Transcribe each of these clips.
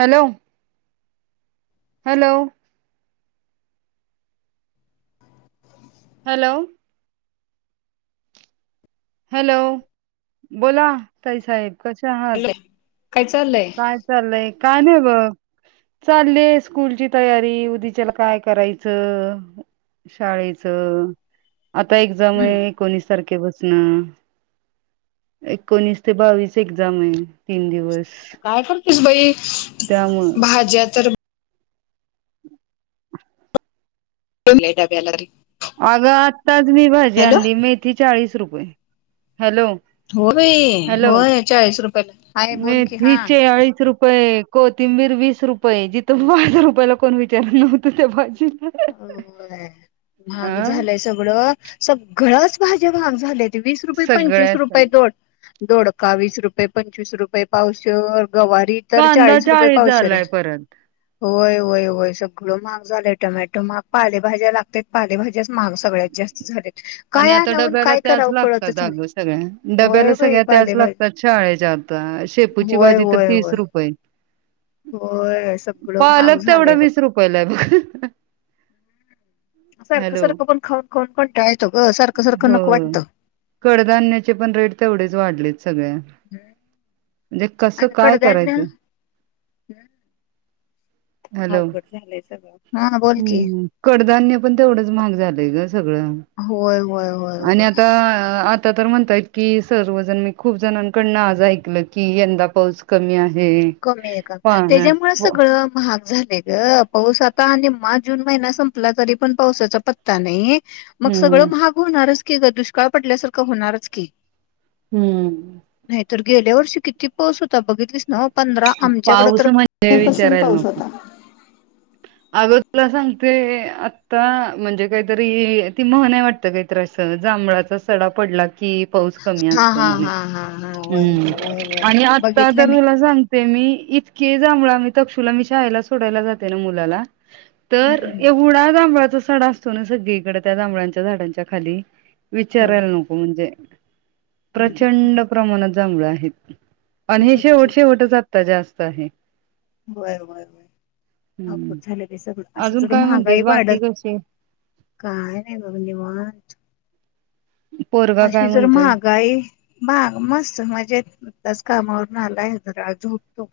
Hello. Hello. Hello. Hello बोला ताई साहेब कसे आहात. हॅलो काय चाललंय काय चाललंय काय नाही ब. चाललेय स्कूलची तयारी उद्याच्याला काय करायचं? शाळेच आता एग्झाम हम्म आहे एकोणीसला सारखे बसण एकोणीस ते बावीस एक्झाम आहे. तीन दिवस काय करतेस बाई त्यामुळ भाज्या तर. डवे्यालरी [unintelligible] अगं आत्ताच मी भाजी आणली, मेथी चाळीस रुपय. हॅलो हो बाई हॅलो होय चाळीस रुपयाला हाय [unintelligible] बोल की मेथी हा चाळीस रुपये होय कोथिंबीर वीस रुपये जिथं पाच रुपयाला कोणी विचारलं नव्हतं ते भाजी. होय महाग झालंय सगळं सगळ्याच भाज्या महाग झाल्यात. वीस रुपये, पंचवीस सगळ्या सग रुपये दोडका वीस रुपये, पंचवीस रुपये पावशेर. गवार तर कांदा चाळीस रुपये पावशेर आहे. झालाय परत होय होय होय सगळं महाग झालंय. टोमॅटो महाग, पालेभाज्या लागतात, पालेभाज्याच महाग सगळ्यात जास्ती झाल्यात. आणि आता डब्याला त्याच लागतात नाही अगं सगळ्या, होय डब्याला बाई सगळ्या त्याच पालेभाज्या लागतात शाळेच्या. आता शेपूची होय भाजी तर होय तीस होय रुपये. होय सगळं महाग पालक तेवढा झालंय बघ. वीस रुपयला आहे. सारखं हॅलो सारखं पण खाऊन कंटाळले. हो कडधान्याचे पण रेट तेवढेच वाढलेत सगळे. हम् म्हणजे कसं काय करायचं? हॅलो अवघड झालंय सगळं. हा बोल की हम्म कडधान्य पण तेवढंच महाग झालय गं. सगळं होय होय होय आणि होय आता आ. आता तर म्हणतात की सर्वजण मी खूप जणांकडून आज ऐकलं की यंदा पाऊस कमी आहे. लोकसंख्या कमी आहे, का पाण्या त्याच्यामुळे प सगळं महाग आहे. झाले गं पाऊस आता आणि मे जून महिना संपला तरी पण पावसाचा पत्ता नाही. मग हम्म सगळं महाग होणारच की ग दुष्काळ पडल्यासारखं होणारच की, हम्म. तर गेल्या वर्षी किती पाऊस होता, बघितलीस ना? पंधरा आमच्याकडे पाऊस तर म्हणे मे पासून विचारायला पाऊस नको? होता. अगं तुला सांगते आता म्हणजे काहीतरी ही ती म्हण आहे, वाटतं काहीतरी अस जांभळात. असं सडा पडला. कि पाऊस कमी हा असतो हा म्हणेह हा हा हा होय हम होय होय आणि आता बघितलं तर मी तुला सांगते. ते मी इतके जांभुळ आहे, आम्ही तक्षुला मी शाळेला सोडायला जाते ना मुलाला. तर हम्म एवढा जांभुळ तो सडा असतो ना सगळीकडे त्या जांभळ्यांच्या झाडांच्या खाली विचारायला होय नको म्हणजे! प्रचंड हम्म प्रमाणात जांभळ आहेत, अन् बघकी शेवट शेवटचं. येथे जास्त आहे. होय होय हम्म अवघड झालंय बाई सगळं अजून असं काय महागाई म्हणतेस बाकी वाढत. कसे काय नाही बघ निवांत. पोरगा काय अशी जर म्हणतोय महागाई महाग मा मस्त म्हणजे. आज कामावरून आलाय ज झोपतो.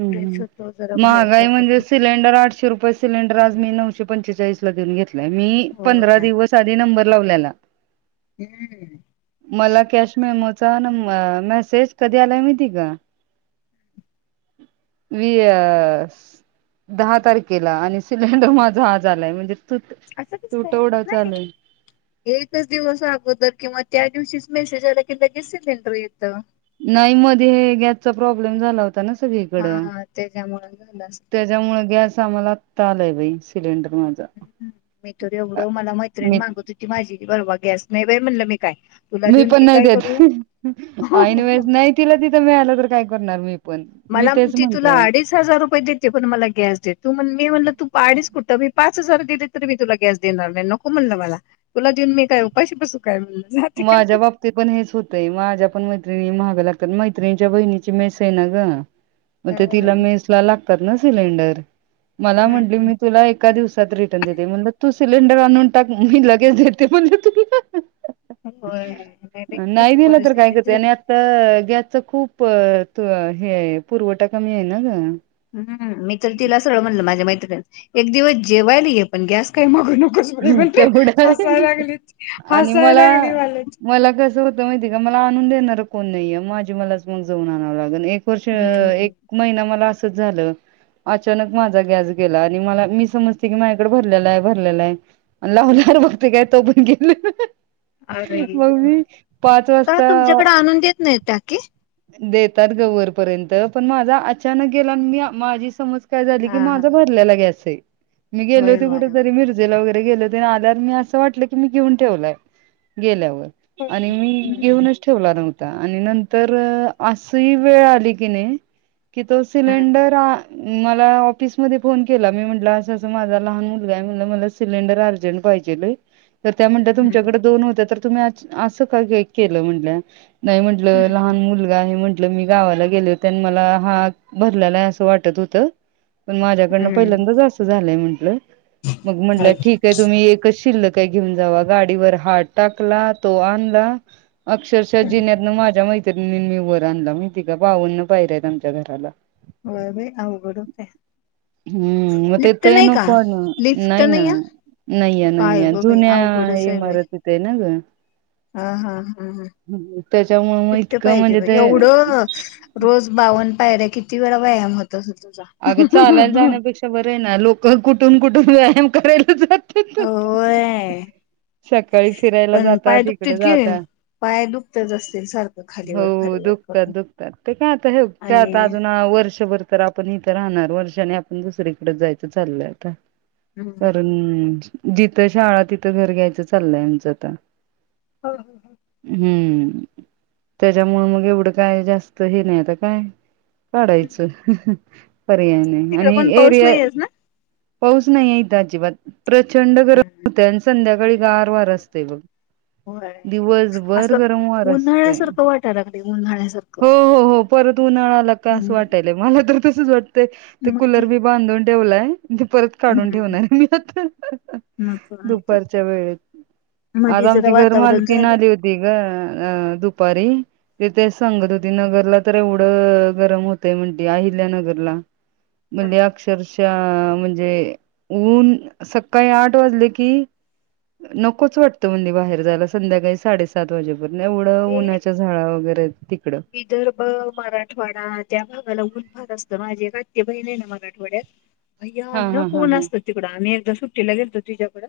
हम् हम होतो जरा बाहेर महागाई जातो म्हणजे मग सिलेंडर आठशे रुपये सिलेंडर आज मी नव एक शे पंचेचाळीस लाऊन घेतय मी पंधरा होय दिवस आधी नंबर लावल्याला. हम्म मला कॅश मिळ च न मेसेज कधी आला माहिती का. वियस. दहा तारखेला आणि सिलेंडर माझा आा झालाय म्हणजे. तू असं दिसत तुटवडा नाही चालूय एकच दिवस अगोदर किंवा त्या दिवशीच मेसेज आला कि लगेच सिलेंडर येतोय. नाही मध्ये हे गॅसचा प्रॉब्लेम झाला होता, ना सगळीकडं. हा त्याच्यामुळे झालं असेल ते. त्याच्यामुळे गॅस आम्हाला आत्ता आलय बाई. सिलेंडर माझा मी तरो एवढं मला मैत्रिणी मी मागत होती, माझी बरवा गॅस नाही बाई म्हणलं मी. काय तुला मी देऊन पण नाही काय देत करू ऐन वेळेस नाही तिला तिथं मिळालं तर काय करणार मी. पण. मी मला तेच म्हणती तुला म्हंटलं. अडीच हजार रुपये देते पण मला गॅस दे तू म्हण मी म्हणलं तू अडीच कुठं मी पाच [unintelligible] तरी मी तुला गॅस देणार, नाही नको म्हणलं मला तुला देऊन मी काय उपाशी बसू. काय म्हणलं जा तिकडे माझ्या बाबतीत पण हेच होतंय, माझ्या पण म म्हाग लागतात मैत्रिणीच्या, बहिणीची मेस आहे ना गं मग तिला अं, मेसला लागतातना. सिलेंडर, मला म्हटली हम्म. मी तुला एका दिव रात्री रिटर्न देते. म्हणून तू सिलेंडर आणून टाक मी लगेज देते म्हणले तुला. होय नाही बाई नाही तसं दिलं तर काय परिस्थिती करते, झाली आणि आता गॅसच खूप हे पुरवठा कमी आहे ना गं. हम्म मी तर तिला सरळ म्हणलं माझ्या एक दिवस जेवायला ये, पण गॅस काय मागू नकोस बाई म्हणलं तेवढं हसायला लागली आणि हसायला मला, लागली मला मला कस होत माहिती आहे का आणून देणार कोण नाहीये, माझी मला चं जावून आणाव लागल. एक वर्ष हम्म एक महिना मला अस झालं. अचानक माझा गॅस गेला. आणि मला मी समजते की माझ्याकडे भरलेला आहे भरलेला आहे. लावलेवर बघते काय तो पण गेला. अरे मग देवा. मी पाच का वाजता. तुमच्याकडे आणून देत नाहीत टाकी देतात गं वरपर्यंत पण माझा अचानक गेला. मी माझी समज काय झाली की, हा हा माझा भरलेला गॅस ये मी गेले होय होते कुठ होय होय. तरी मिरजेला वगै [unintelligible] आल्यावर मी अस वाटलं, की मी घेऊन ठेवलाय गेल्यावर. आणि हम्म मी घेऊनच ठेवला नव्हता, आणि नंतर र... आस ही वेळ आली कणी, कि तो हम्म सिलेंडर मला ऑफिस मध्ये फोन केला. मी म्हंटलं असं असं माझा लहान मुलगा आहे, म्हटलं मला सिलेंडर अर्जंट पहि पाहिेजेल. त्या म्हणल्या हम्म तुमच्याकडे दोन होत्या, तर तुम्ही असं का केलं म्हणल्या. नाही म्हटलं हम्म. लहान मुलगा आहे म्ह म्हटल मी गावाला गेले होते, मला हा भरलेला असं वाटत होत. पण माझ्याकडनं हम्म. पहिल्यांदाच असं झालंय म्हंटलं, मग म्हंटल्या ठीक आहे तुम्ही एकच शिल्ल क घेऊन जावा, गाडीवर हात टाकला तो आणला. अक्षरशः जिन्यातन माझ्या मैत्रिणींनी वर आणला, माहिती का बावन्न पायऱ्या आहेत आमच्या घराला. व्हय बाई अवघड होतंय. हम्म, मग तेथ येन कोण लिफ्ट नाही ना. आहे? नाहीये काय नाहीये, गं बाई जुन्या अवघडच आहे बाई इमारतीत आहे ना गं हा हा हा हा त्याच्यामुळे मग तित. इतकं पाहिजे म्हणजे बाई ते एवढं रोज बावन पायऱ्या किती वेळा व्यायाम होत. असेल तुझा. अगं चालायला जाण्यापेक्षा बरं आहे ना, लोक कुठून कुठून व्यायाम करायला जातात. [inaudible] [unintelligible] सकाळी फिरायला पण जातात, पाय दुखतेत हिकडं की. जातात. पाय दुखतच असतील सारखं हो खालीवर खालीवर दुखतात करून दुखतात, ते काय आता हे आता आणि अजून वर्षभर तर आपण इथं राहणार, वर्षाने आपण दुसरीकडे जायचं चालय आता. हम्म. कारण, जिथं शाळा तिथं घर घ्यायचं चालंय आमचं आता. हो हो हो हम्म. त्यांच्यामुळे मग एवढं काय, जास्त हे नाही आता काय पाडायचं. पर्याय नाही तिकडे आणि पण पाऊस एरिया, नाहीयेच ना? पाऊस नाही ये इथं, अजिबात प्रचंड गरम हम्म. होतंय आणि संध्या गार वार असतय बघ, होय दिवसभर असं गरम वार असतय. उन्हाळ्यासारखं वाटायला लागलंय उन्हाळ्यासारखं. हो हो हो परत उन्हाळा आला का, असं हम्म. वाटायल मला तर तसच वाटतंय ते कुलर मधी बी बांधून ठेवलाय. ते परत काढून हम्म ठेवणार ये, मी आता मग काय तर दुपारच्या वेळेत आज मधी जरा आमची घर वातावरण मालकीन झालं आली होती गं, अ.. दुपारी ते तेच सांगत होती नगरला तर एवढं गरम होतय म्हणती अहिल्या नगरला मल अक्षरश म्हणजे ऊन सकाळी आठ वाजले की नकोच वाटतं म्हणे बाहेर जायला संध्याकाळी साडेसात वाजे एवढं ते उन्हच्या झाडा वगैरे तिकडं. विदर्भ मराठवाडा त्या मला ऊन भात असत माझी एक आत््य बहिण आहे ना मला आठवड्यात हा अय्याना हा हा कोण हा. असतं तिकडं आम्ही एकदा सुट्टीला घेतो तिच्या्याकडं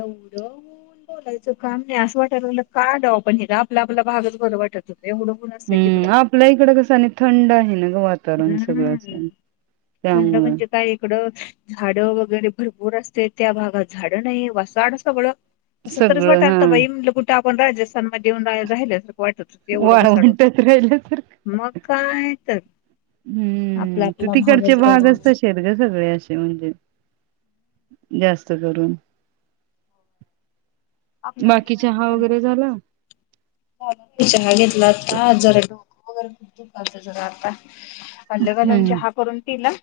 एवढं बोलायचं काम नाही असं वाटायला का दव आपण हे का आपला आपला भागच भर वाटत एवढं ऊन असतंय तिकडं. हम्म आपल्या इकडं कसं आणि थंड आहे ना ग वातावरण सगळं हम्म. असं थंड त्यामुळं. म्हणजे काय इकडं झाड वगैरे भरपूर असत त्या भागात झाड नाही वासाड बळं असं तरच सगळं हा वाटलत बाईट कुठ आपण राजस्थान म येऊन राहिलं सारख वाट होत एवढं बसाड होत वाळवंटात राहिल्यासारखं मग काय तर आपला हम्म तर आपला तिकडचे भागच बरा. भागचत श आहेत ग सगळे असे म्हणजे जास्त करून आपला आपला बाकी भागच चहा बरा वगैरे झाला चहा घेतला आता जरा डोकं वगैरे आता अल्लगलम हम्म च हहा करून तिला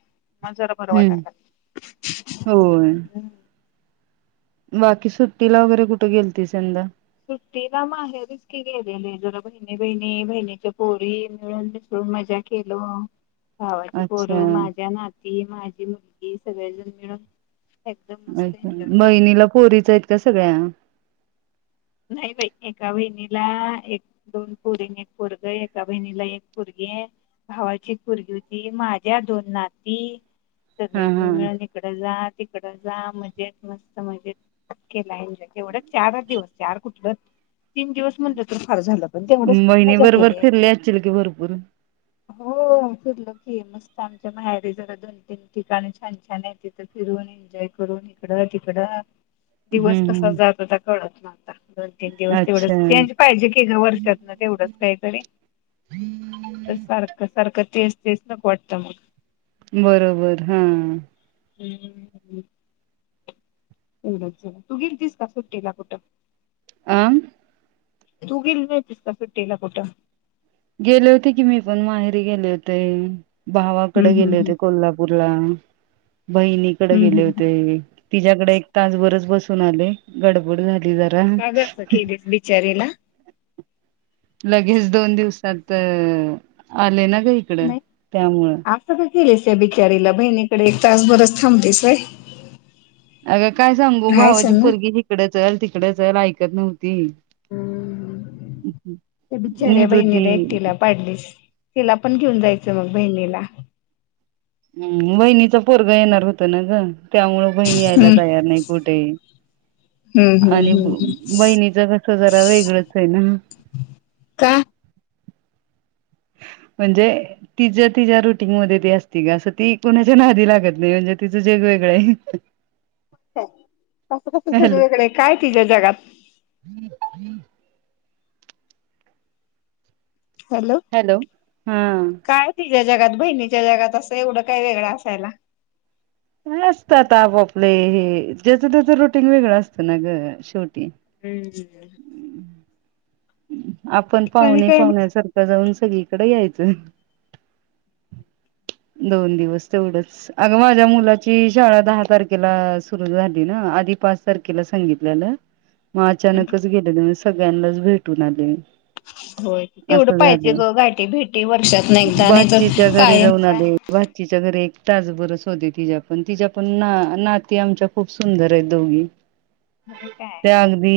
ह जरा बर वाटा हम्म हम् होय. बाकी सुट्टीला वगैरे कुठे गेलती यंदा सुट्टी ना माहेरच की गेलेले जरा बहिणी बहिणी बहिणीच्या पोरी मिळून दिस खूप मजा केल भावाची अच्छा खोरं माझ्या नाती माझी मुलगी सगळेजण मिळून एकदम मस्त अ्छा एन्जॉय केलो बहिनीला पोरीच आहेत का सगळ्या नाही बाई एका बहिणीला एक दोन पुरीन एक परग एका बहिणीला एक पुरगी भावाची कुरगीती माझ्या दोन नाती हा सगळेजून हा मिळून इकडे जात तिकड जा मजेत मस्त मजेत केला एन्जॉय केवढ्या चारच दिवस चार कुठलं तीन दिवस म्हणलं तर फार झालं पण तेवढच बहिणी मजा बरोबर फिरले केलीजय असतील की भरपूर हो फिरलं की मस्त आमच्या माहेर जरा दोन तीन ठिकाणी छान छान आहे तिथ फिरून एन्जॉय करून तिकडं तिकडं हम्म दिवस कसा हम्म जात होता कळत ना दोन तीन दिवस अच्छा तेवढंचचे पाहिजे की घ वर्षातन तेवढंच काहीतरी तर सारखं सारखं तेस् तेस नक वाटतं मग बरोबर हा हम्म होढच तू गेल तस का सुट्टेला कुठं आ तू गिल म तिसका फर टेला कोुटा गेले होते की मी पण माहेरी गेले होते भावाकडे हम्म हम्म गेले हम्म होते कोल्हापूरला बहिणीकडे हम्म हम्म. गेले हम्म. होते तिच्या्याकडे एक तासभरच बसून आले गडबड झाली ार का गं असं केलीस बिचारीला? नाही लगेच दोन दिवसात आले ना का इकड त्यामुळं केलेस बिचारीला बहिणीकडे एक तास बरच थांबतेसय अग काय सांगू भावाची पगी हिकडे ल तिकडे ल ऐकत नव्हती त त्या नि बिचाऱ्या दुध बहिणीला एकटीला पाडलीस तिला पण घेऊन जायचं मग बहिणीला हम् वहिनीचा पोरग येणार होत ना ग त्यामु बहिणी यायला हम्म तयार नाही कुठेही हम्म हम्म आणि हम्म हम् बहिणीच कस जरा वेगळंच आहे ना का [inaudible] म्हणजे ति ति रुटीन म अस का ती कोणाच्या लागत नाही म्हणजे त जे वेगळे कस कस हॅलो तूकडे काय तिझ्या जगात हम् हॅलो हा त्या जगात बहिणीच्या जगात असं एवढं काय वेगळं असायला असत आता आपापले ज्याचं त्याच रोटीन वेगळं असतं ना ग शेवटी हम्म ह आपण आणि पाहुणे काय मग पाहुण्यासारखं जाऊन सगकडे यायचं ह दोन दिवस तेवढंच अग माझ्या मुलाची शाळा दहा तारखेला सुरू झाली ना आधी पाच तारखेला सांगितल्यालं मग अचानकच गेलेले म्ह सगळ्यांनाच भेटून आले ह होय तेवढं असं पाहिजे झालं ग घाटी भेटी वर्षात नाही एकदा नाही तरर कायम काय अगर एक ताजबरस होते तिच्या पण तिच्या पण ना नाती आमच्या खूप सुंदर आहेत दोघी होय काय त्या अगदी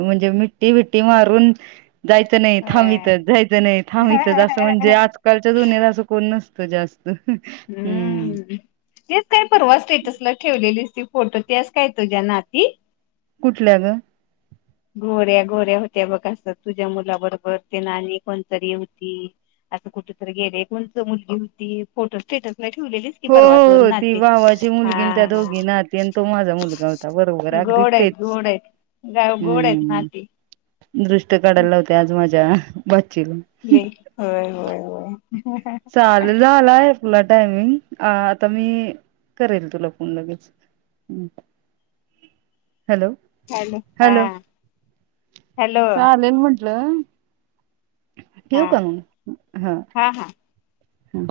म्हणजे मि्टी बट्टी मारून जायचं नाही होय थांबवतच जायचं नाही थांबतच असं म्हणजे आजकालच्या जुन्याला असं कोण नसतं जास्त हम्म हेच काय परवा स्टेटसला ठेवलेली फोटो तेस काय तुझ्या ना ती कुठल्या ग गोऱ्या गोऱ्या होत्या बघस तुझ्या मुलाबरोबर ते नाणी कोणतरी होती असता कुठेतरी गेले कोण मुलगी होती फोटो स्टेटस हो ती भावाची मुलगी त्या हा दोघीनाहती आणि तो माझा मुलगा होता बरोबर आहे गोडयत गोडायत ग हम्म दृष्ट काढायला होत्या आज माझ्या नाही हययय चाल झालाय तुला टायमिंग आता मी करेल तुला फोन लगेच [inaudible] हॅलो हॅलो हॅलो चालेल म्हंटलं ठेऊ हा का मग हा हम